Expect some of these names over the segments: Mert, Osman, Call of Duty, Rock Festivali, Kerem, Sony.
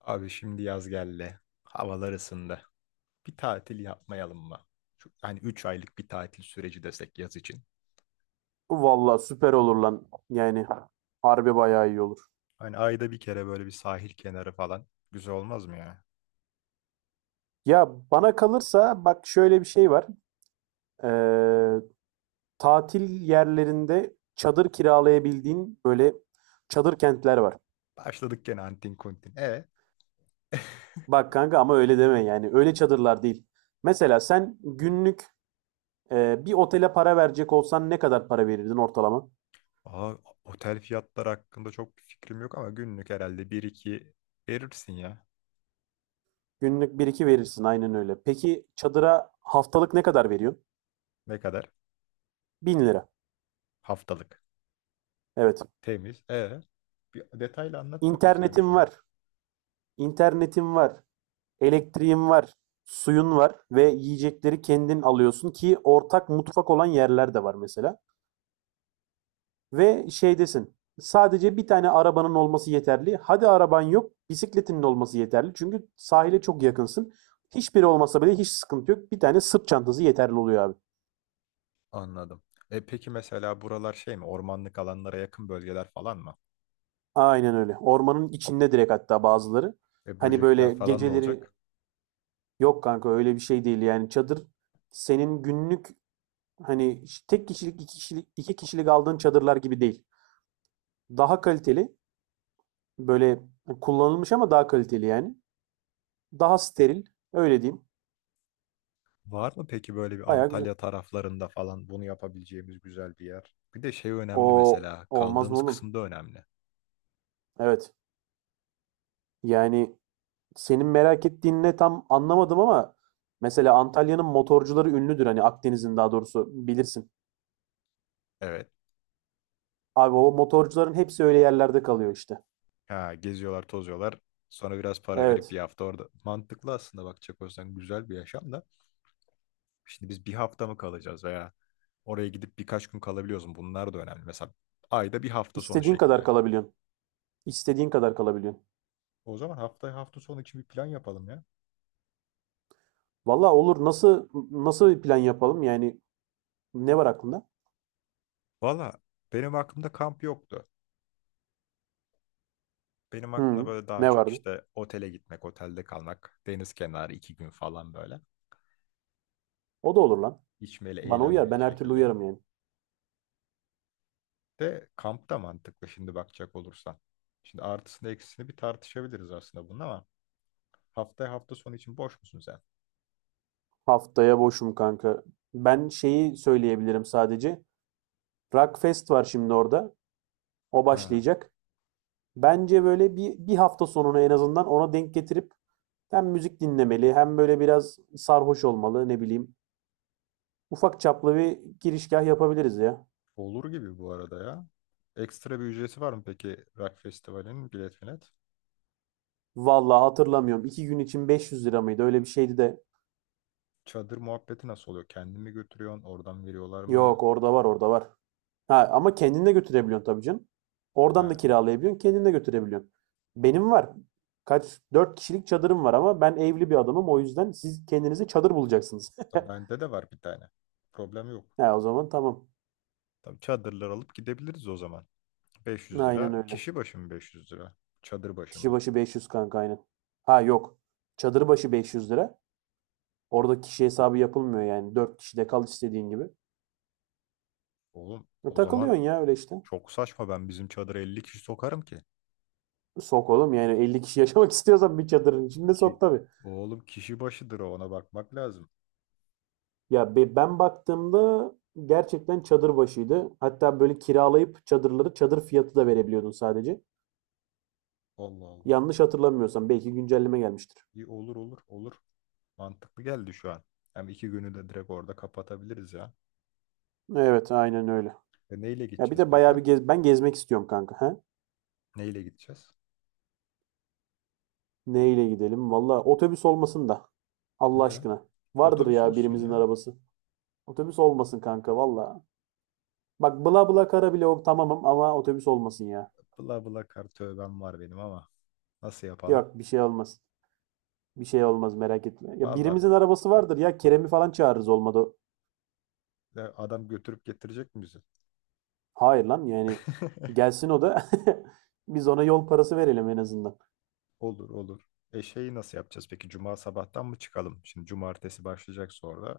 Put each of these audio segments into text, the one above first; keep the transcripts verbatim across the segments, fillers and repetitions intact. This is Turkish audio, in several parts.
Abi şimdi yaz geldi. Havalar ısındı. Bir tatil yapmayalım mı? Şu, hani üç aylık bir tatil süreci desek yaz için. Vallahi süper olur lan. Yani harbi bayağı iyi olur. Hani ayda bir kere böyle bir sahil kenarı falan. Güzel olmaz mı ya? Ya bana kalırsa bak şöyle bir şey var. Ee, tatil yerlerinde çadır kiralayabildiğin böyle çadır kentler var. Başladık gene antin kuntin. E? Bak kanka ama öyle deme yani. Öyle çadırlar değil. Mesela sen günlük e, bir otele para verecek olsan ne kadar para verirdin ortalama? Aa, otel fiyatları hakkında çok bir fikrim yok ama günlük herhalde bir iki verirsin ya. Günlük bir iki verirsin aynen öyle. Peki çadıra haftalık ne kadar veriyorsun? Ne kadar? Bin lira. Haftalık. Evet. Temiz. E? Bir detaylı anlat bakayım sen bir İnternetin şunu. var. İnternetin var. Elektriğin var, suyun var ve yiyecekleri kendin alıyorsun ki ortak mutfak olan yerler de var mesela. Ve şey desin, sadece bir tane arabanın olması yeterli. Hadi araban yok, bisikletinin olması yeterli. Çünkü sahile çok yakınsın. Hiçbiri olmasa bile hiç sıkıntı yok. Bir tane sırt çantası yeterli oluyor abi. Anladım. E peki mesela buralar şey mi? Ormanlık alanlara yakın bölgeler falan mı? Aynen öyle. Ormanın içinde direkt hatta bazıları. E Hani böcekler böyle falan ne geceleri olacak? yok kanka öyle bir şey değil yani çadır senin günlük hani tek kişilik iki kişilik iki kişilik aldığın çadırlar gibi değil. Daha kaliteli. Böyle kullanılmış ama daha kaliteli yani. Daha steril. Öyle diyeyim. Var mı peki böyle bir Baya güzel. Antalya taraflarında falan bunu yapabileceğimiz güzel bir yer? Bir de şey önemli O mesela olmaz mı kaldığımız oğlum? kısım da önemli. Evet. Yani senin merak ettiğin ne tam anlamadım ama mesela Antalya'nın motorcuları ünlüdür. Hani Akdeniz'in daha doğrusu bilirsin. Evet. Abi o motorcuların hepsi öyle yerlerde kalıyor işte. Ha, geziyorlar tozuyorlar. Sonra biraz para verip Evet. bir hafta orada. Mantıklı aslında bakacak olsan güzel bir yaşam da. Şimdi biz bir hafta mı kalacağız veya oraya gidip birkaç gün kalabiliyoruz mu? Bunlar da önemli. Mesela ayda bir hafta sonu İstediğin kadar şeklinde. kalabiliyorsun. İstediğin kadar kalabiliyorsun. O zaman hafta hafta sonu için bir plan yapalım ya. Valla olur. Nasıl nasıl bir plan yapalım? Yani ne var aklında? Valla benim aklımda kamp yoktu. Benim aklımda Hı, böyle daha ne çok vardı? işte otele gitmek, otelde kalmak, deniz kenarı iki gün falan böyle. O da olur lan. İçmeli, Bana uyar. eğlenmeli Ben her türlü şekilde. uyarım yani. De kamp da mantıklı şimdi bakacak olursan. Şimdi artısını eksisini bir tartışabiliriz aslında bunun ama haftaya hafta sonu için boş musun sen? Haftaya boşum kanka. Ben şeyi söyleyebilirim sadece. Rockfest var şimdi orada. O Ha, başlayacak. Bence böyle bir, bir hafta sonunu en azından ona denk getirip hem müzik dinlemeli hem böyle biraz sarhoş olmalı ne bileyim. Ufak çaplı bir girişgah yapabiliriz ya. olur gibi bu arada ya. Ekstra bir ücreti var mı peki Rock Festivali'nin bilet bilet? Vallahi hatırlamıyorum. İki gün için beş yüz lira mıydı? Öyle bir şeydi de. Çadır muhabbeti nasıl oluyor? Kendin mi götürüyorsun? Oradan veriyorlar mı? Yok orada var orada var. Ha, ama kendin götürebiliyorsun tabii canım. Oradan da Ha, kiralayabiliyorsun, kendin götürebiliyorsun. Benim var. Kaç, dört kişilik çadırım var ama ben evli bir adamım. O yüzden siz kendinize çadır bulacaksınız. tabii bende de var bir tane. Problem yok. Ha, o zaman tamam. Tabii çadırlar alıp gidebiliriz o zaman. beş yüz Aynen lira. öyle. Kişi başı mı beş yüz lira? Çadır başı Kişi mı? başı beş yüz kanka aynen. Ha yok. Çadır başı beş yüz lira. Orada kişi hesabı yapılmıyor yani. Dört kişide kal istediğin gibi. Oğlum E, o zaman takılıyorsun ya öyle işte. çok saçma ben bizim çadıra elli kişi sokarım ki. Sok oğlum yani elli kişi yaşamak istiyorsan bir çadırın içinde sok Ki tabii. oğlum kişi başıdır o, ona bakmak lazım. Ya be- ben baktığımda gerçekten çadır başıydı. Hatta böyle kiralayıp çadırları çadır fiyatı da verebiliyordun sadece. Allah Allah. Yanlış hatırlamıyorsam belki güncelleme gelmiştir. İyi olur olur olur. Mantıklı geldi şu an. Hem iki günü de direkt orada kapatabiliriz ya. Evet, aynen öyle. E neyle Ya bir gideceğiz de peki? bayağı bir gez ben gezmek istiyorum kanka. He? Neyle gideceğiz? Neyle gidelim? Valla otobüs olmasın da. Allah Niye lan? aşkına. Vardır Otobüs ya olsun birimizin ya. arabası. Otobüs olmasın kanka valla. Bak bla bla kara bile o tamamım ama otobüs olmasın ya. Bla bla kar tövbem var benim ama. Nasıl yapalım? Yok bir şey olmaz. Bir şey olmaz merak etme. Ya Valla birimizin arabası vardır ya Kerem'i falan çağırırız olmadı. e, adam götürüp getirecek mi bizi? Hayır lan yani gelsin o da biz ona yol parası verelim en azından. Olur olur. E şeyi nasıl yapacağız peki? Cuma sabahtan mı çıkalım? Şimdi cumartesi başlayacak sonra.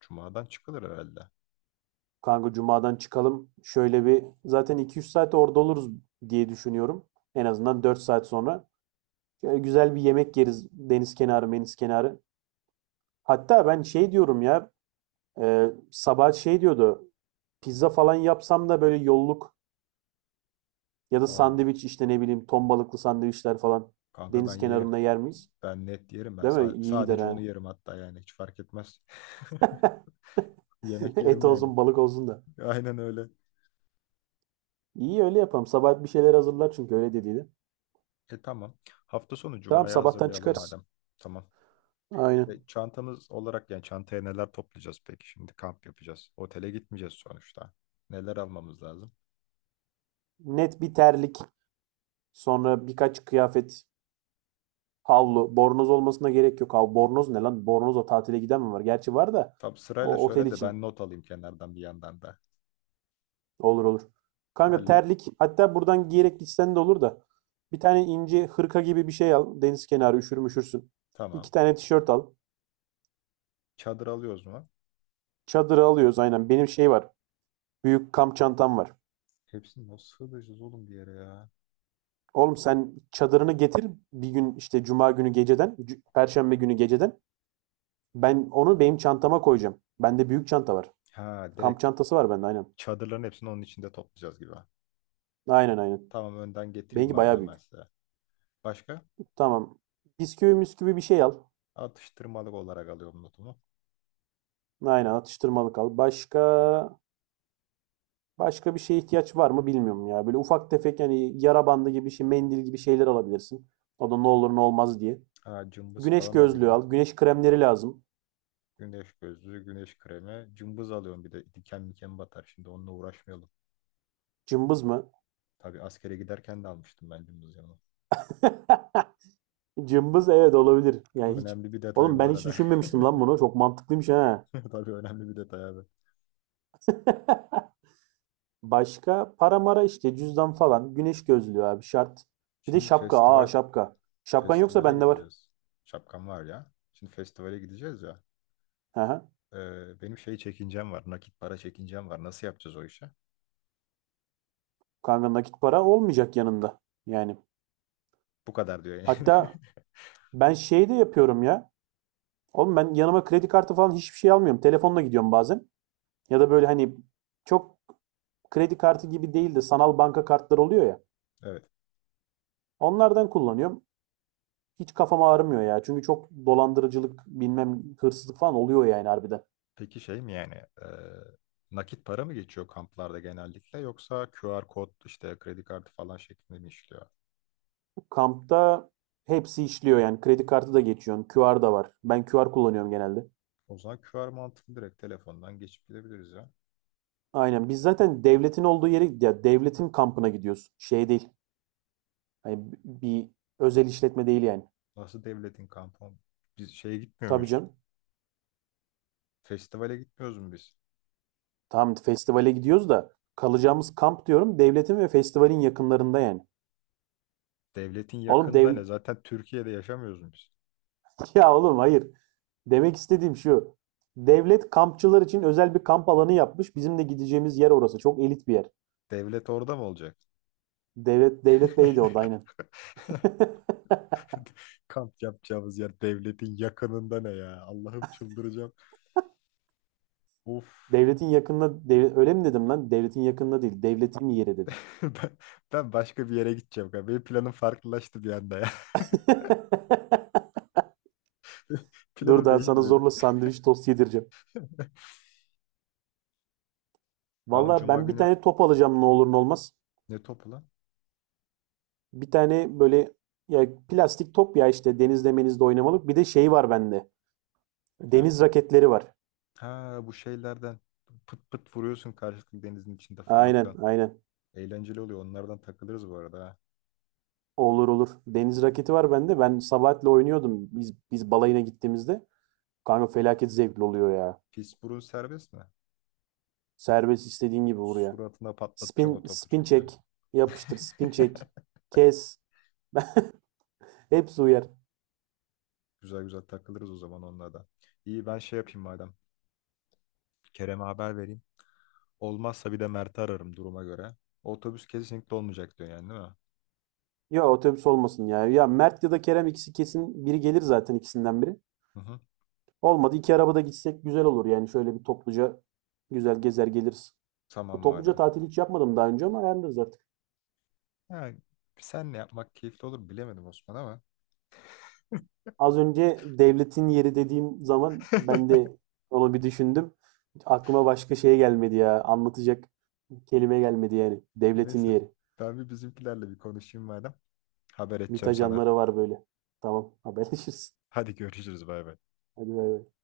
Cumadan çıkılır herhalde. Kanka cumadan çıkalım şöyle bir zaten iki üç saat orada oluruz diye düşünüyorum. En azından dört saat sonra. Şöyle güzel bir yemek yeriz deniz kenarı meniz kenarı. Hatta ben şey diyorum ya e, sabah şey diyordu pizza falan yapsam da böyle yolluk ya da Aa, sandviç işte ne bileyim ton balıklı sandviçler falan kanka ben deniz yerim. kenarında yer miyiz? Ben net yerim. Ben Değil mi? sa- İyi gider Sadece onu ha. yerim hatta yani. Hiç fark etmez. Yemek yerim Et yani. olsun balık olsun da. Aynen öyle. İyi öyle yapalım. Sabah bir şeyler hazırlar çünkü öyle dediydi. E tamam. Hafta sonu Tamam Cuma'ya sabahtan hazırlayalım çıkarız. madem. Tamam. E, Aynen. Çantamız olarak yani çantaya neler toplayacağız peki? Şimdi kamp yapacağız. Otele gitmeyeceğiz sonuçta. Neler almamız lazım? Net bir terlik. Sonra birkaç kıyafet. Havlu. Bornoz olmasına gerek yok. Hav bornoz ne lan? Bornozla tatile giden mi var? Gerçi var da Tam sırayla o otel söyle de ben için. not alayım kenardan bir yandan da. Olur olur. Kanka Terlik. terlik. Hatta buradan giyerek gitsen de olur da. Bir tane ince hırka gibi bir şey al. Deniz kenarı üşür müşürsün. Tamam. İki tane tişört al. Çadır alıyoruz mu? Çadırı alıyoruz aynen. Benim şey var. Büyük kamp çantam var. Hepsini nasıl sığdıracağız oğlum bir yere ya? Oğlum sen çadırını getir bir gün işte cuma günü geceden, c- perşembe günü geceden. Ben onu benim çantama koyacağım. Bende büyük çanta var. Ha Kamp direkt bu çantası var bende aynen. çadırların hepsini onun içinde toplayacağız gibi. Aynen aynen. Tamam önden getireyim Benimki bayağı madem ben büyük. size. Başka? Tamam. Bisküvi müsküvi bir şey al. Atıştırmalık olarak alıyorum notumu. Aynen atıştırmalık al. Başka başka bir şeye ihtiyaç var mı bilmiyorum ya. Böyle ufak tefek yani yara bandı gibi şey, mendil gibi şeyler alabilirsin. O da ne olur ne olmaz diye. Ha cımbız Güneş falan alayım gözlüğü lan. al. Güneş kremleri lazım. Güneş gözlüğü, güneş kremi. Cımbız alıyorum bir de diken miken batar. Şimdi onunla uğraşmayalım. Cımbız mı? Tabii askere giderken de almıştım ben cımbız yanıma. Cımbız evet olabilir. Yani hiç Önemli bir detay oğlum bu ben hiç arada. düşünmemiştim lan bunu. Çok mantıklıymış ha. Tabii önemli bir detay abi. Başka para mara işte cüzdan falan. Güneş gözlüğü abi şart. Bir de Şimdi şapka. Aa festival. şapka. Şapkan yoksa Festivale bende var. gideceğiz. Şapkam var ya. Şimdi festivale gideceğiz ya. Hı hı. Ee, benim şey çekincem var. Nakit para çekincem var. Nasıl yapacağız o işi? Kanka nakit para olmayacak yanında. Yani Bu kadar diyor yani. hatta ben şey de yapıyorum ya. Oğlum ben yanıma kredi kartı falan hiçbir şey almıyorum. Telefonla gidiyorum bazen. Ya da böyle hani çok kredi kartı gibi değil de sanal banka kartları oluyor ya. Evet. Onlardan kullanıyorum. Hiç kafam ağrımıyor ya. Çünkü çok dolandırıcılık, bilmem hırsızlık falan oluyor yani harbiden. Peki şey mi yani? E, nakit para mı geçiyor kamplarda genellikle yoksa Q R kod işte kredi kartı falan şeklinde mi işliyor? Kampta hepsi işliyor yani. Kredi kartı da geçiyorsun. Q R da var. Ben Q R kullanıyorum genelde. O zaman Q R mantıklı direkt telefondan geçip gidebiliriz ya. Aynen. Biz zaten devletin olduğu yere ya devletin kampına gidiyoruz. Şey değil. Hani bir özel işletme değil yani. Nasıl devletin kampı oğlum? Biz şeye gitmiyor Tabii muyuz? canım. Festivale gitmiyoruz mu biz? Tamam festivale gidiyoruz da kalacağımız kamp diyorum devletin ve festivalin yakınlarında yani. Devletin Oğlum yakında dev ne? Zaten Türkiye'de yaşamıyoruz mu biz? ya oğlum hayır. Demek istediğim şu. Devlet kampçılar için özel bir kamp alanı yapmış. Bizim de gideceğimiz yer orası. Çok elit bir yer. Devlet orada mı olacak? Devlet Devlet Bey de orada aynen. Kamp yapacağımız yer devletin yakınında ne ya? Allah'ım çıldıracağım. Of. Devletin yakınına devlet öyle mi dedim lan? Devletin yakınına değil. Devletin yeri dedim. Ben, ben başka bir yere gideceğim galiba. Benim planım farklılaştı bir anda ya. Dur Planım daha sana değişti benim. zorla sandviç tost yedireceğim. Tamam Valla Cuma ben bir günü. tane top alacağım ne olur ne olmaz. Ne topu lan? Bir tane böyle ya plastik top ya işte denizde menizde oynamalık. Bir de şey var bende. Ha. Deniz raketleri var. Ha bu şeylerden pıt pıt vuruyorsun karşılıklı denizin içinde Aynen fırlatıyorsun. aynen. Eğlenceli oluyor. Onlardan takılırız bu arada ha. Olur olur. Deniz raketi var bende. Ben Sabahat'le oynuyordum biz biz balayına gittiğimizde. Kanka felaket zevkli oluyor ya. Pis burun serbest mi? Serbest istediğin gibi vur ya. Suratına patlatacağım o Spin topu spin çünkü. çek. Yapıştır spin çek. Kes. Hepsi uyar. Güzel güzel takılırız o zaman onunla da. İyi ben şey yapayım madem. Kerem'e haber vereyim. Olmazsa bir de Mert'i ararım duruma göre. Otobüs kesinlikle olmayacak diyor yani değil mi? Ya otobüs olmasın ya. Ya Mert ya da Kerem ikisi kesin biri gelir zaten ikisinden biri. Hı hı. Olmadı iki arabada gitsek güzel olur yani şöyle bir topluca güzel gezer geliriz. Tamam Topluca madem. tatil hiç yapmadım daha önce ama ayarlarız artık. Ha, senle yapmak keyifli olur bilemedim Osman ama. Az önce devletin yeri dediğim zaman ben de onu bir düşündüm. Aklıma başka şey gelmedi ya. Anlatacak kelime gelmedi yani. Devletin Neyse. yeri. Ben bir bizimkilerle bir konuşayım madem. Haber M İ T edeceğim sana. ajanları var böyle. Tamam, haberleşiriz. Hadi görüşürüz bay bay. Hadi bay bay.